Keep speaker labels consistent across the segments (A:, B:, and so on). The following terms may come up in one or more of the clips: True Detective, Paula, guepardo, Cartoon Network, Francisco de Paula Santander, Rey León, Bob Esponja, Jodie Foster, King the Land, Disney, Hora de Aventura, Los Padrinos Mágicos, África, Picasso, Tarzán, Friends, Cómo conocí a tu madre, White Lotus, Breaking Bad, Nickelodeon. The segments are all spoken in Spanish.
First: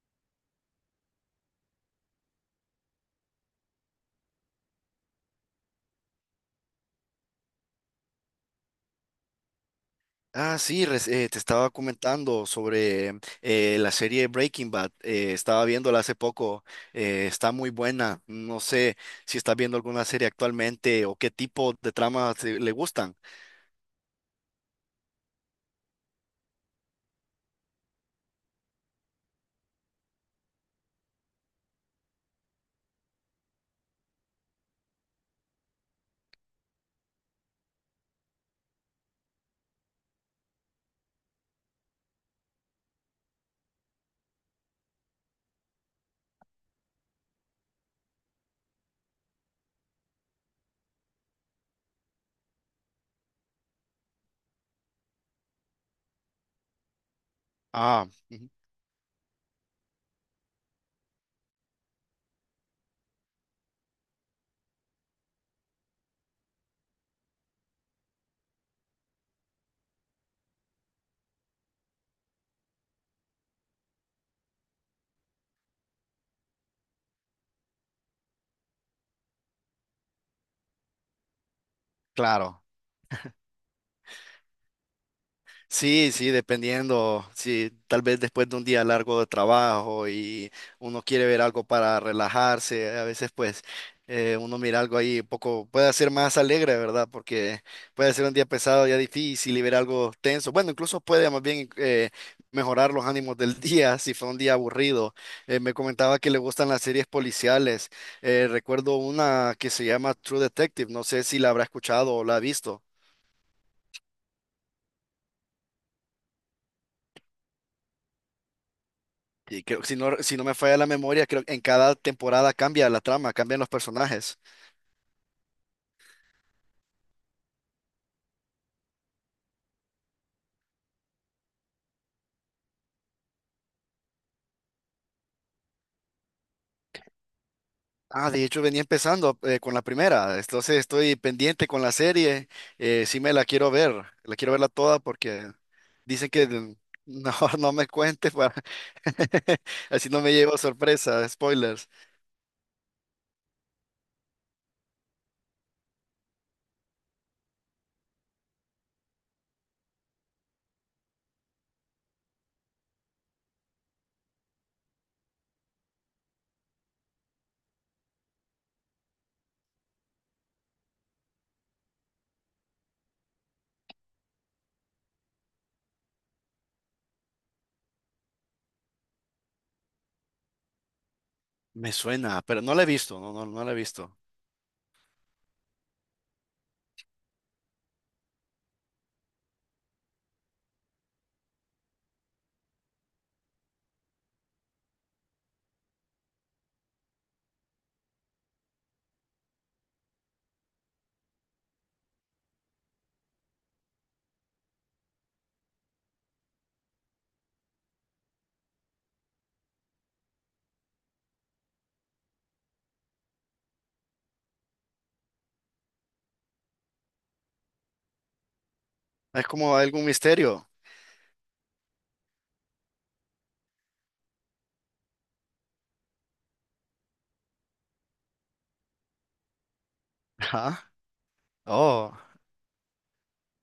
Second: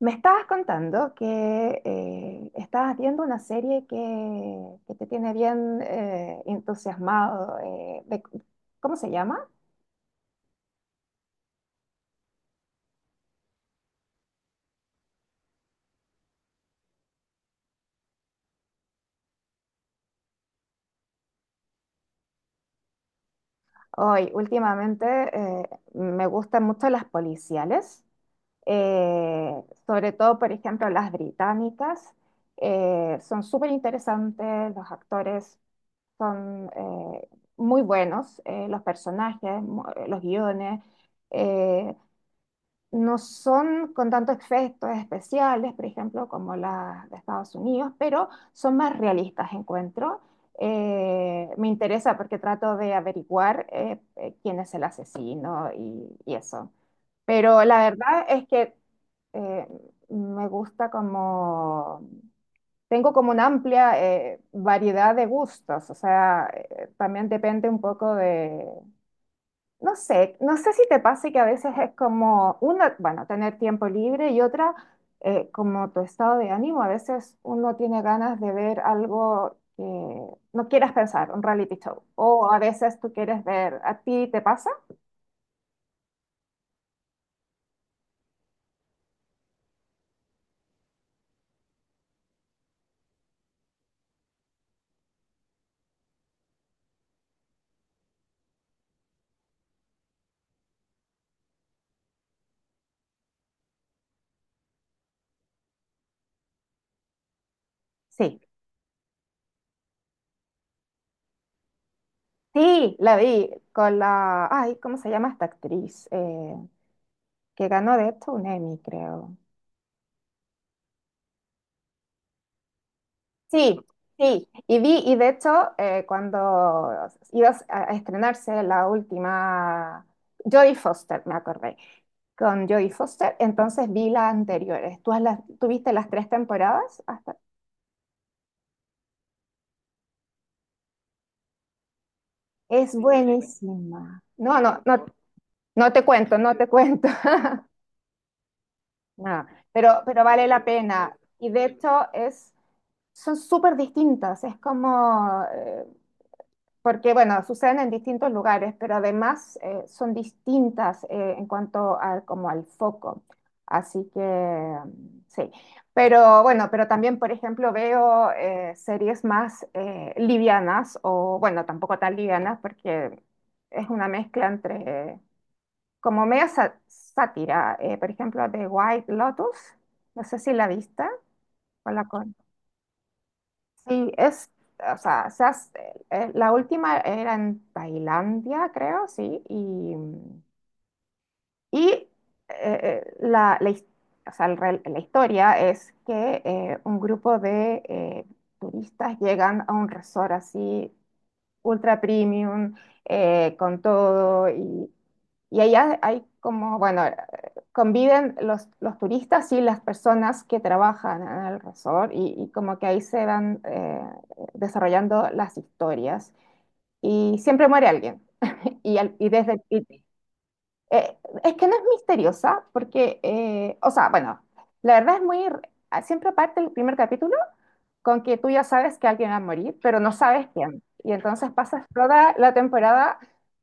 A: Me estabas contando que estabas viendo una serie que te tiene bien entusiasmado. ¿Cómo se llama?
B: Ah, sí, te estaba comentando sobre la serie Breaking Bad. Estaba viéndola hace poco. Está muy buena. No sé si estás viendo alguna serie actualmente o qué tipo de tramas le gustan.
A: Hoy, últimamente me gustan mucho las policiales, eh, sobre todo, por ejemplo, las británicas. Son súper interesantes, los actores son muy buenos, los personajes, los guiones. eh, no son con tantos efectos especiales, por ejemplo, como las de Estados Unidos, pero son más realistas, encuentro. Me interesa porque trato de averiguar quién es el asesino y eso. Pero la
B: Ah,
A: verdad es
B: ujú,
A: que eh, me gusta como, tengo como una amplia variedad de gustos, o sea, también depende un poco, no sé si te pasa que a veces es como una, bueno, tener tiempo libre y otra, como tu estado de ánimo. A veces uno tiene ganas de ver algo que no quieras pensar, un reality show. O a
B: claro.
A: veces tú quieres ver, ¿a ti te pasa?
B: Sí, sí, dependiendo. Sí, tal vez después de un día largo de trabajo y uno quiere ver algo para relajarse, a veces pues uno mira algo ahí un poco, puede ser más alegre, ¿verdad? Porque puede ser un día pesado, ya difícil y ver algo tenso. Bueno, incluso puede más bien mejorar los ánimos del día si fue un día aburrido. Me comentaba que le gustan las series policiales.
A: Sí,
B: Recuerdo una que se llama True Detective, no sé si la habrá escuchado o la ha visto.
A: sí, la vi con la, ay, ¿cómo se llama esta actriz? Que ganó de esto un Emmy, creo.
B: Y creo que si no me falla la memoria, creo que en cada temporada cambia la trama, cambian los
A: Sí,
B: personajes.
A: sí, y vi, y de hecho, cuando iba a estrenarse la última, Jodie Foster, me acordé, con Jodie Foster, entonces vi las anteriores. ¿Tú viste las tres temporadas? Hasta...
B: Ah, de hecho venía empezando con la primera, entonces estoy pendiente con la serie,
A: Es
B: sí me la quiero ver,
A: buenísima.
B: la quiero
A: No,
B: verla
A: no,
B: toda
A: no,
B: porque
A: no te
B: dicen
A: cuento,
B: que
A: no te cuento.
B: mejor no me cuentes para...
A: No, pero,
B: así no
A: pero
B: me
A: vale
B: llevo
A: la pena.
B: sorpresa,
A: Y de
B: spoilers.
A: hecho, es, son súper distintas. Es como, porque bueno, suceden en distintos lugares, pero además son distintas en cuanto al, como al foco. Así que mm, sí. Pero bueno, pero también, por ejemplo, veo series más livianas, o bueno, tampoco tan livianas, porque es una mezcla entre, eh, como media sátira, por ejemplo, de White Lotus, no sé si la vista o
B: Me
A: la.
B: suena, pero no la he visto, no la he
A: Sí,
B: visto.
A: es, o sea, la última era en Tailandia, creo, sí, y eh, la, la his- o sea, la historia es que un grupo de turistas llegan a un resort así ultra premium, con todo. Y allá hay como, bueno, conviven los turistas y las personas que trabajan en el resort y como que ahí se van desarrollando las historias. Y siempre muere alguien. Y, al- y
B: Es
A: desde...
B: como algún
A: y-
B: misterio.
A: eh, es que no es misteriosa porque, o sea, bueno, la verdad es muy... Siempre parte el primer capítulo con que tú ya sabes que alguien va a morir, pero no sabes quién.
B: Ajá.
A: Y entonces pasas
B: Oh,
A: toda la temporada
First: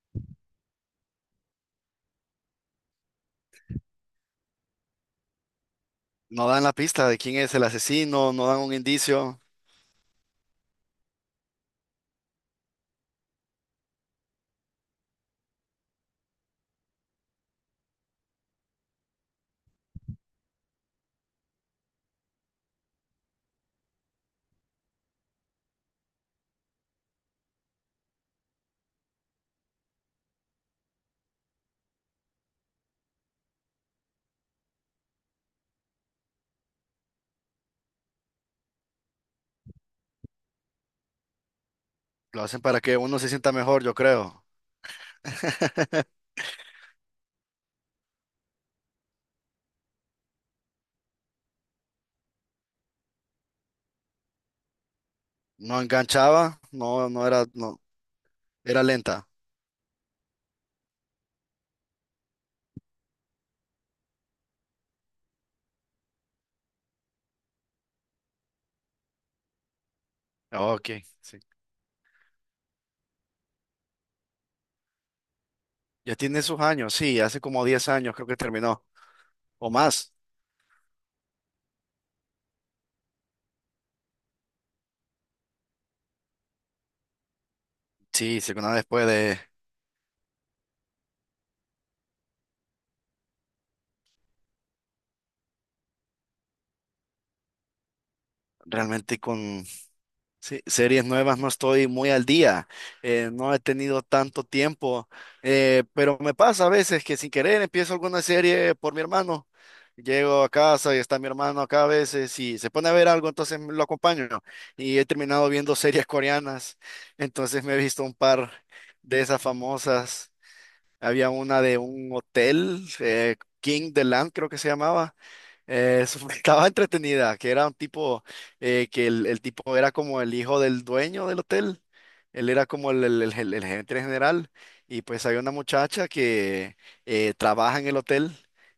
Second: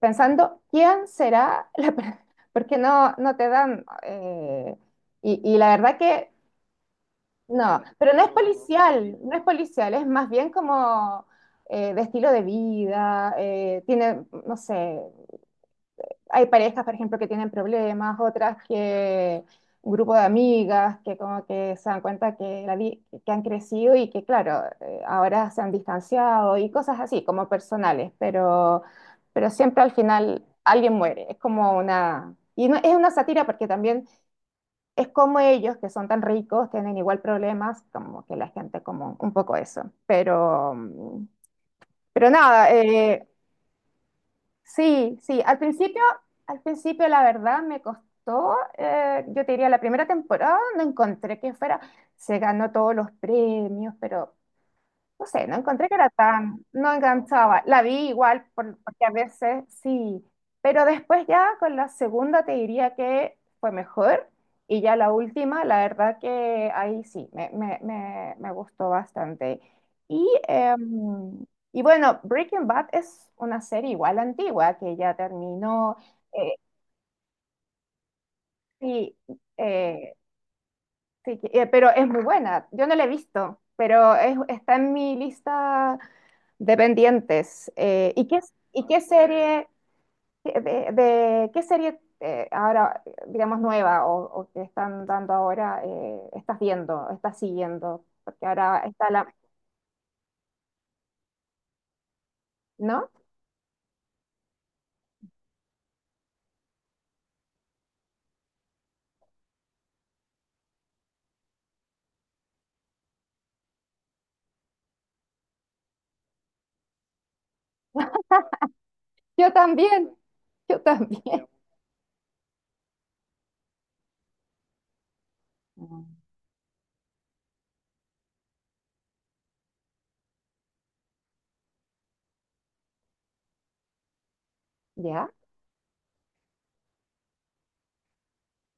A: pensando quién será porque no te dan. Y la verdad que
B: no dan la pista de quién es el
A: no, pero no es
B: asesino, no dan un
A: policial, no
B: indicio.
A: es policial, es más bien como de estilo de vida, tiene, no sé, hay parejas, por ejemplo, que tienen problemas, otras que un grupo de amigas que como que se dan cuenta que han crecido y que, claro, ahora se han distanciado y cosas así, como personales, pero siempre al final alguien muere. Es como una... Y no, es una sátira porque también es como ellos, que son tan ricos, tienen igual problemas, como que la gente como un poco eso. Pero
B: Lo hacen
A: nada,
B: para que uno se sienta mejor, yo creo.
A: sí, sí, al principio, al principio la verdad me costó, yo te diría la primera temporada no encontré que fuera, se ganó todos los premios, pero no sé, no
B: No
A: encontré que era
B: enganchaba,
A: tan, no enganchaba.
B: no,
A: La vi igual,
B: era
A: porque a
B: lenta.
A: veces sí, pero después ya con la segunda te diría que fue mejor y ya la última, la verdad que ahí sí, me gustó bastante. Y,
B: Ok, sí.
A: em, y bueno, Breaking Bad es una serie igual antigua que ya terminó,
B: Ya tiene
A: eh,
B: sus años, sí, hace como 10 años creo que terminó,
A: sí,
B: o
A: eh,
B: más.
A: sí, pero es muy buena. Yo no la he visto, pero está en mi lista Dependientes. ¿Y qué,
B: Sí, segunda
A: y
B: vez
A: qué
B: puede
A: serie, de, qué serie ahora, digamos, nueva o que están dando ahora, estás viendo, estás siguiendo? Porque ahora está
B: realmente
A: la...
B: con sí, series nuevas no estoy muy al día,
A: ¿No?
B: no he tenido tanto tiempo, pero me pasa a veces que sin querer empiezo alguna serie por mi hermano. Llego a casa y está mi hermano acá a veces y se pone a ver algo, entonces lo acompaño, ¿no? Y he terminado viendo series coreanas, entonces me he visto un par de esas
A: Yo también,
B: famosas.
A: yo
B: Había
A: también.
B: una de un hotel, King the Land creo que se llamaba.
A: Mm.
B: Estaba entretenida, que era un tipo, el tipo era como el hijo del dueño del hotel. Él era como el gerente general. Y pues
A: ¿Ya?
B: había una muchacha que trabaja en el hotel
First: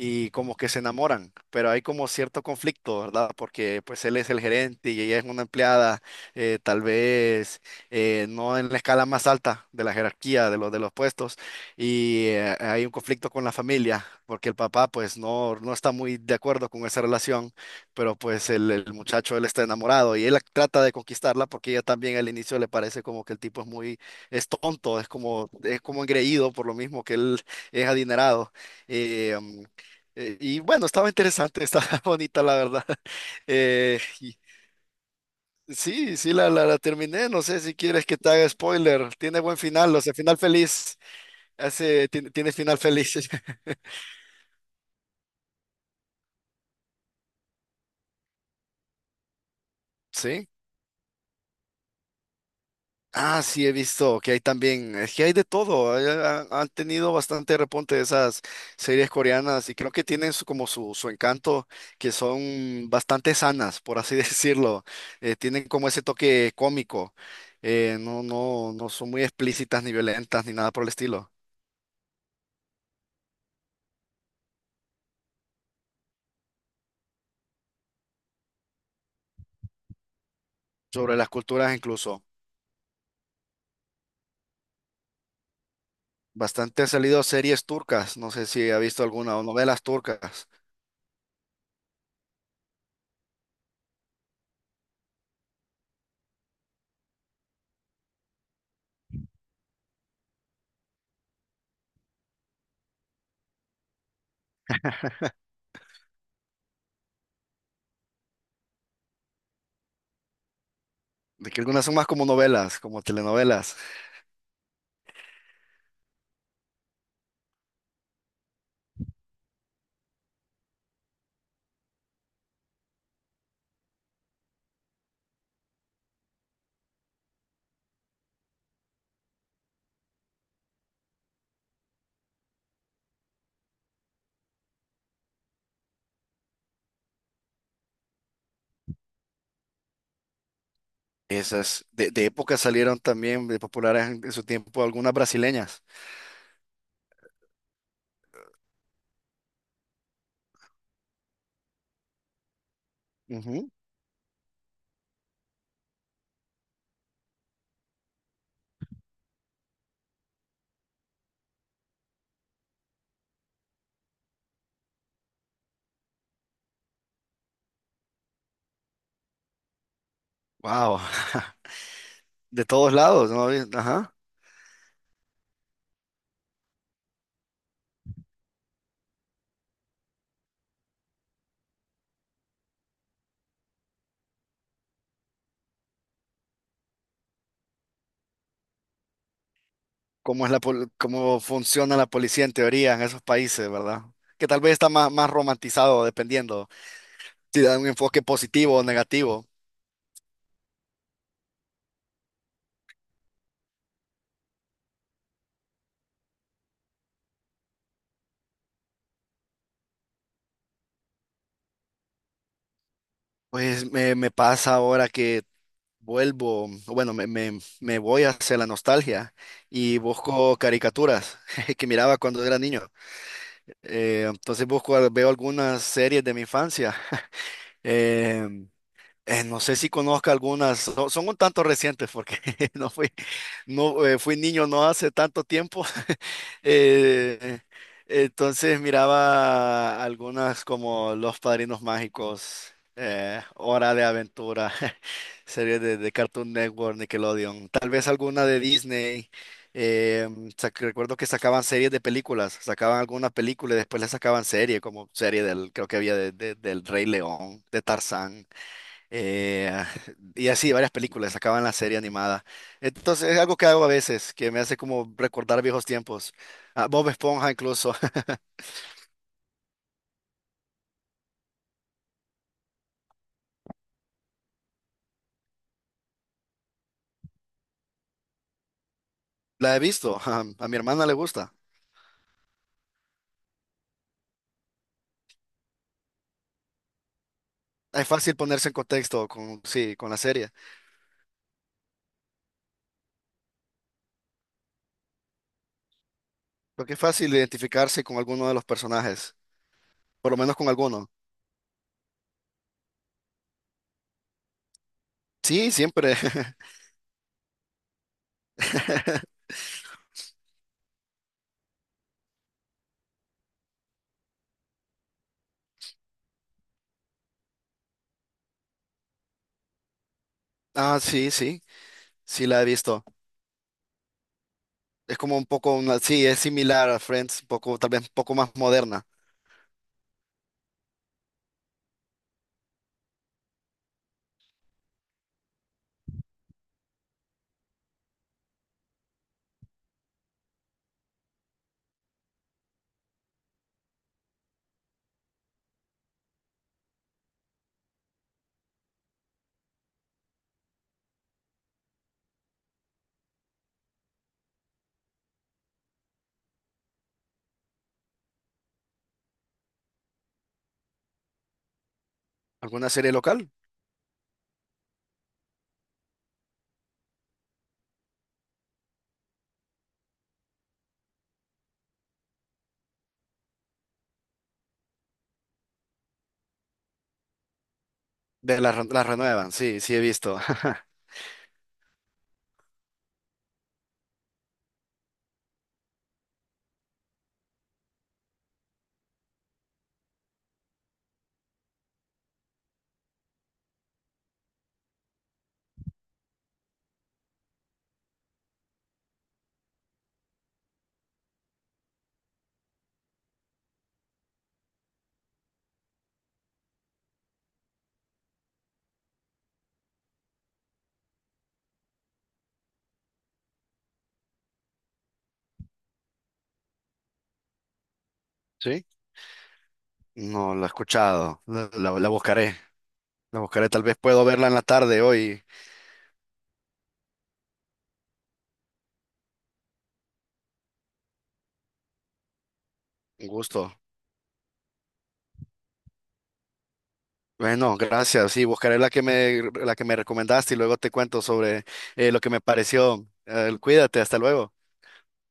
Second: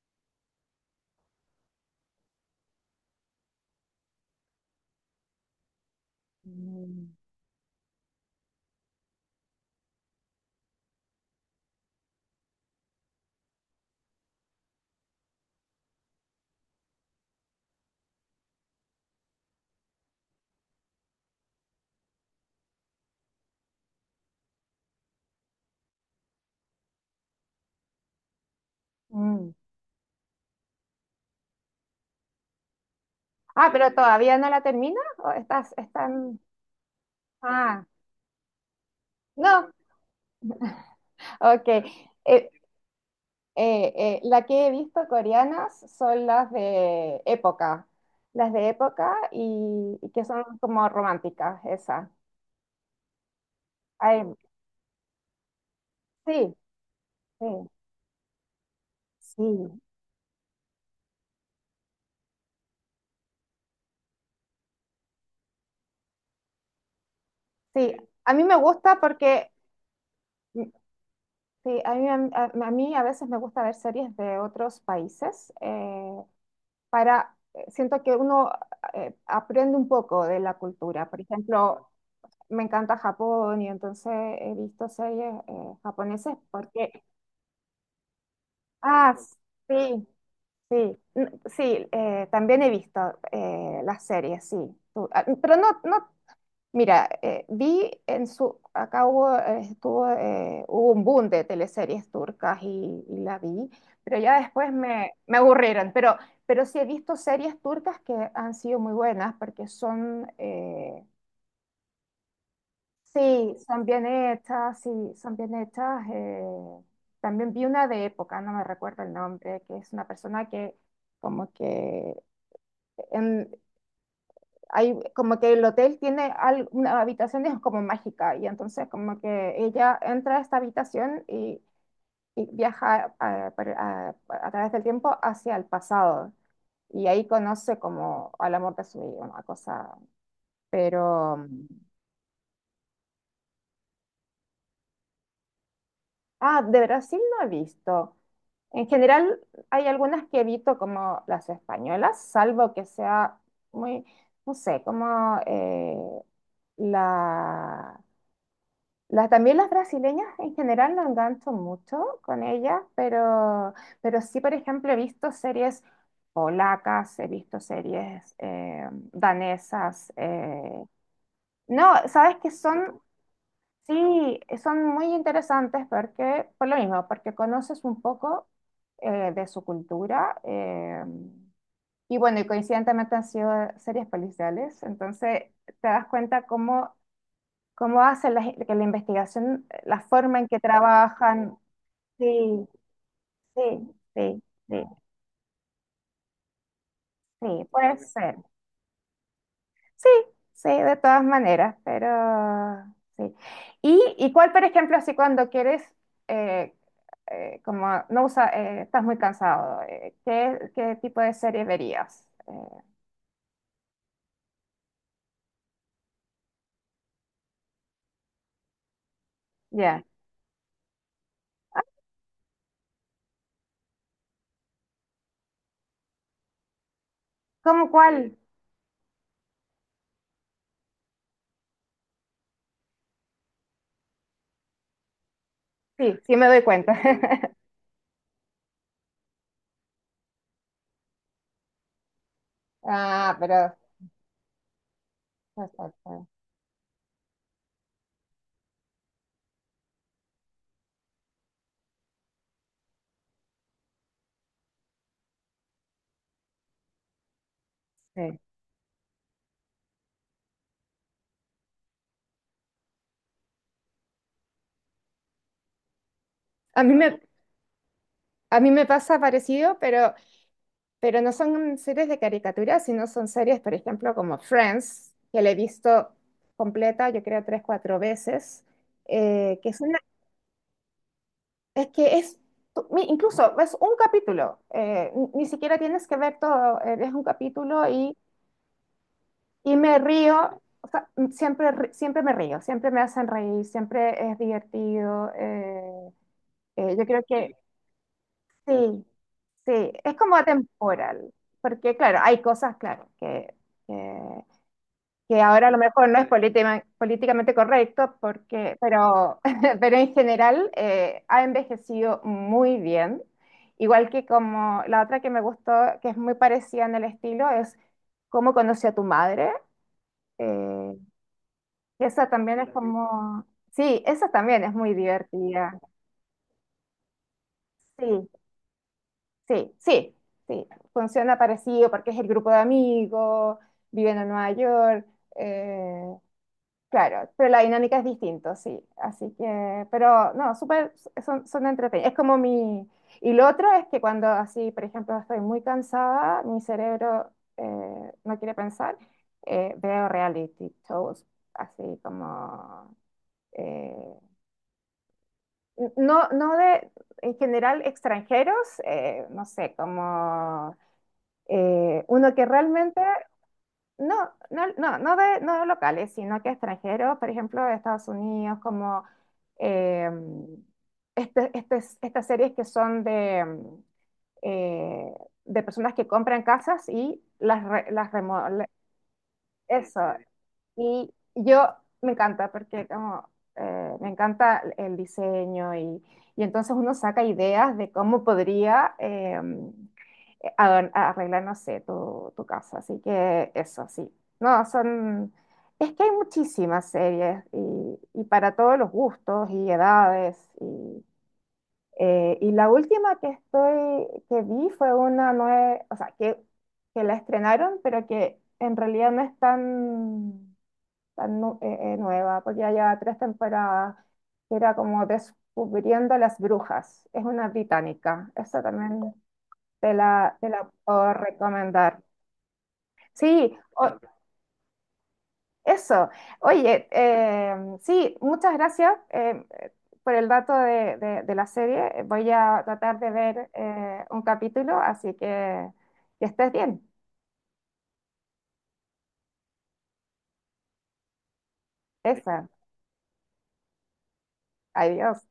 B: y como que se enamoran, pero hay como cierto conflicto, ¿verdad? Porque pues él es el gerente y ella es una empleada, tal
A: Mm,
B: vez no en la escala más alta de la jerarquía de los puestos y hay un conflicto con la familia, porque el papá pues no, no está muy de acuerdo con esa relación, pero pues el muchacho él está enamorado y él trata de conquistarla porque ella también al inicio le parece como que el tipo es muy, es tonto, es como engreído por lo mismo que él es adinerado. Eh,
A: mm.
B: um, y bueno, estaba interesante, estaba bonita la verdad.
A: Ah, pero
B: Eh,
A: todavía
B: y-
A: no la termina o estás,
B: Sí, sí,
A: están...
B: la terminé. No sé si
A: Ah,
B: quieres que te haga spoiler. Tiene buen
A: no,
B: final, o sea, final feliz.
A: ok. Eh,
B: Tiene final feliz.
A: La que he visto coreanas son las de época y que son
B: Sí.
A: como románticas, esas.
B: Ah, sí, he visto
A: Ay,
B: que hay también, es que hay de todo.
A: sí,
B: Han tenido
A: sí,
B: bastante repunte esas series
A: sí,
B: coreanas y creo que tienen como su encanto, que son bastante sanas, por así decirlo. Tienen como ese toque cómico.
A: sí. A mí me
B: No
A: gusta
B: son muy
A: porque,
B: explícitas ni violentas ni
A: mm,
B: nada por el estilo.
A: sí, a mí a veces me gusta ver series de otros países para, siento que uno aprende un poco de la cultura.
B: Sobre
A: Por
B: las culturas
A: ejemplo,
B: incluso.
A: me encanta Japón y entonces he visto series japonesas
B: Bastante han
A: porque.
B: salido series turcas. No sé si ha visto
A: Ah,
B: alguna o novelas
A: sí,
B: turcas.
A: sí, sí, también he visto las series, sí. Pero no, no, mira, vi en su, acá hubo, estuvo, hubo un boom de teleseries turcas y la vi, pero ya después me aburrieron. Pero sí he visto series turcas que han sido muy buenas porque son,
B: De que algunas son más como novelas, como
A: sí,
B: telenovelas.
A: son bien hechas, sí, son bien hechas. También vi una de época, no me recuerdo el nombre, que es una persona que como que en- hay, como que el hotel tiene una habitación es como mágica y entonces como que ella entra a esta habitación y viaja a través del tiempo hacia el pasado y ahí conoce como al amor de su vida, una cosa, pero...
B: Esas de época salieron también de populares en su tiempo algunas brasileñas.
A: Ah, de Brasil no he visto. En general, hay algunas que evito como las españolas, salvo que sea
B: Ujú.
A: muy, no sé, como la, también las brasileñas en general no engancho mucho con ellas, pero sí, por ejemplo, he visto series polacas, he visto series danesas.
B: Wow,
A: No, sabes que
B: de todos
A: son.
B: lados, ¿no? Ajá.
A: Sí, son muy interesantes porque, por lo mismo, porque conoces un poco de su cultura y bueno, y coincidentemente han sido series policiales, entonces te das cuenta cómo, cómo hacen la, que la investigación, la forma
B: ¿Cómo
A: en
B: es
A: que
B: cómo
A: trabajan.
B: funciona la policía en
A: Sí,
B: teoría en esos países,
A: sí,
B: ¿verdad?
A: sí,
B: Que tal vez
A: sí,
B: está más romantizado, dependiendo si
A: sí,
B: da un
A: puede
B: enfoque
A: ser.
B: positivo o negativo.
A: Sí, sí, de todas maneras, pero sí. ¿Y cuál, por ejemplo, así cuando quieres, eh, como no usa, estás muy cansado, ¿qué tipo de serie verías?
B: Pues me pasa ahora que vuelvo, bueno, me voy hacia la nostalgia y
A: Ya.
B: busco caricaturas que miraba cuando era niño. Entonces busco, veo algunas series de mi infancia.
A: ¿Cómo cuál?
B: Eh, no sé si conozca algunas, son un tanto recientes porque no fui, no, fui niño no hace tanto tiempo.
A: Sí, sí me doy cuenta.
B: Eh, entonces miraba algunas como Los Padrinos Mágicos,
A: Ah, pero...
B: Hora de Aventura, series de
A: perfecto,
B: Cartoon Network, Nickelodeon, tal vez alguna de Disney. Eh, Recuerdo que sacaban series de películas, sacaban alguna película y después le sacaban serie, como serie del, creo que había del Rey León, de
A: sí.
B: Tarzán. Eh, y así, varias películas, acaban la serie animada. Entonces, es algo que hago a veces, que me hace como recordar viejos tiempos.
A: A
B: Ah,
A: mí
B: Bob
A: me,
B: Esponja incluso,
A: a mí me pasa parecido, pero no son series de caricaturas, sino son series, por ejemplo, como Friends, que la he visto completa, yo creo, tres, cuatro veces, que
B: la he
A: es una,
B: visto, ah, a mi hermana le gusta.
A: es que es, incluso es un capítulo, ni siquiera tienes que ver todo, es un capítulo
B: Es
A: y,
B: fácil ponerse en contexto con,
A: y
B: sí,
A: me
B: con la serie,
A: río, o sea, siempre, siempre me río, siempre me hacen reír, siempre es divertido,
B: porque es
A: yo creo
B: fácil
A: que
B: identificarse con alguno de los
A: sí,
B: personajes,
A: sí, es
B: por
A: como
B: lo menos con alguno.
A: atemporal, porque claro, hay cosas, claro, que... que que ahora a
B: Sí,
A: lo mejor
B: siempre.
A: no es políticamente correcto, porque, pero, pero en general ha envejecido muy bien. Igual que como la otra que me gustó, que es muy parecida en el estilo, es Cómo conocí a tu madre. eh,
B: Ah,
A: Esa
B: sí
A: también
B: la he
A: es
B: visto.
A: como... Sí, esa también es muy
B: Es como un poco
A: divertida.
B: una, sí, es similar a Friends, un poco, tal vez un
A: Sí,
B: poco más moderna.
A: sí, sí, sí. Funciona parecido porque es el grupo de amigos, viven en Nueva York. eh, Claro, pero la dinámica es distinta, sí. Así que, pero no, súper, son entretenidos. Es como mi... Y lo otro es que cuando así, por ejemplo, estoy muy cansada, mi cerebro no quiere pensar, veo reality shows, así como... eh, no, no de, en general, extranjeros, no sé, como uno que
B: ¿Alguna
A: realmente
B: serie local?
A: no, no, no, no de, no de locales, sino que extranjeros, por ejemplo, de Estados Unidos, como eh, este- este- estas series que son de, eh, de personas que compran casas y las, las
B: La renuevan, sí, sí
A: Eso,
B: he visto.
A: y yo me encanta porque como me encanta el diseño y entonces uno saca ideas de cómo podría a arreglar, no sé, tu casa. Así que eso, sí. No, son... Es que hay muchísimas series y para todos los gustos y edades. Y la última que estoy, que vi fue una nueva, o sea, que la estrenaron, pero que en realidad no es tan nueva, porque ya lleva tres temporadas, que era como Descubriendo las Brujas. Es una británica. Esa
B: ¿Sí?
A: también te la, te
B: No, la he
A: la puedo
B: escuchado.
A: recomendar.
B: La buscaré. La
A: Sí,
B: buscaré. Tal vez puedo verla en la tarde hoy.
A: eso. Oye, sí, muchas gracias por el dato de la serie. Voy a tratar de
B: Un
A: ver
B: gusto.
A: un capítulo, así que estés bien.
B: Bueno, gracias. Sí, buscaré la que me recomendaste y luego te cuento sobre lo que me
A: Esa.
B: pareció. Cuídate, hasta luego.
A: Adiós.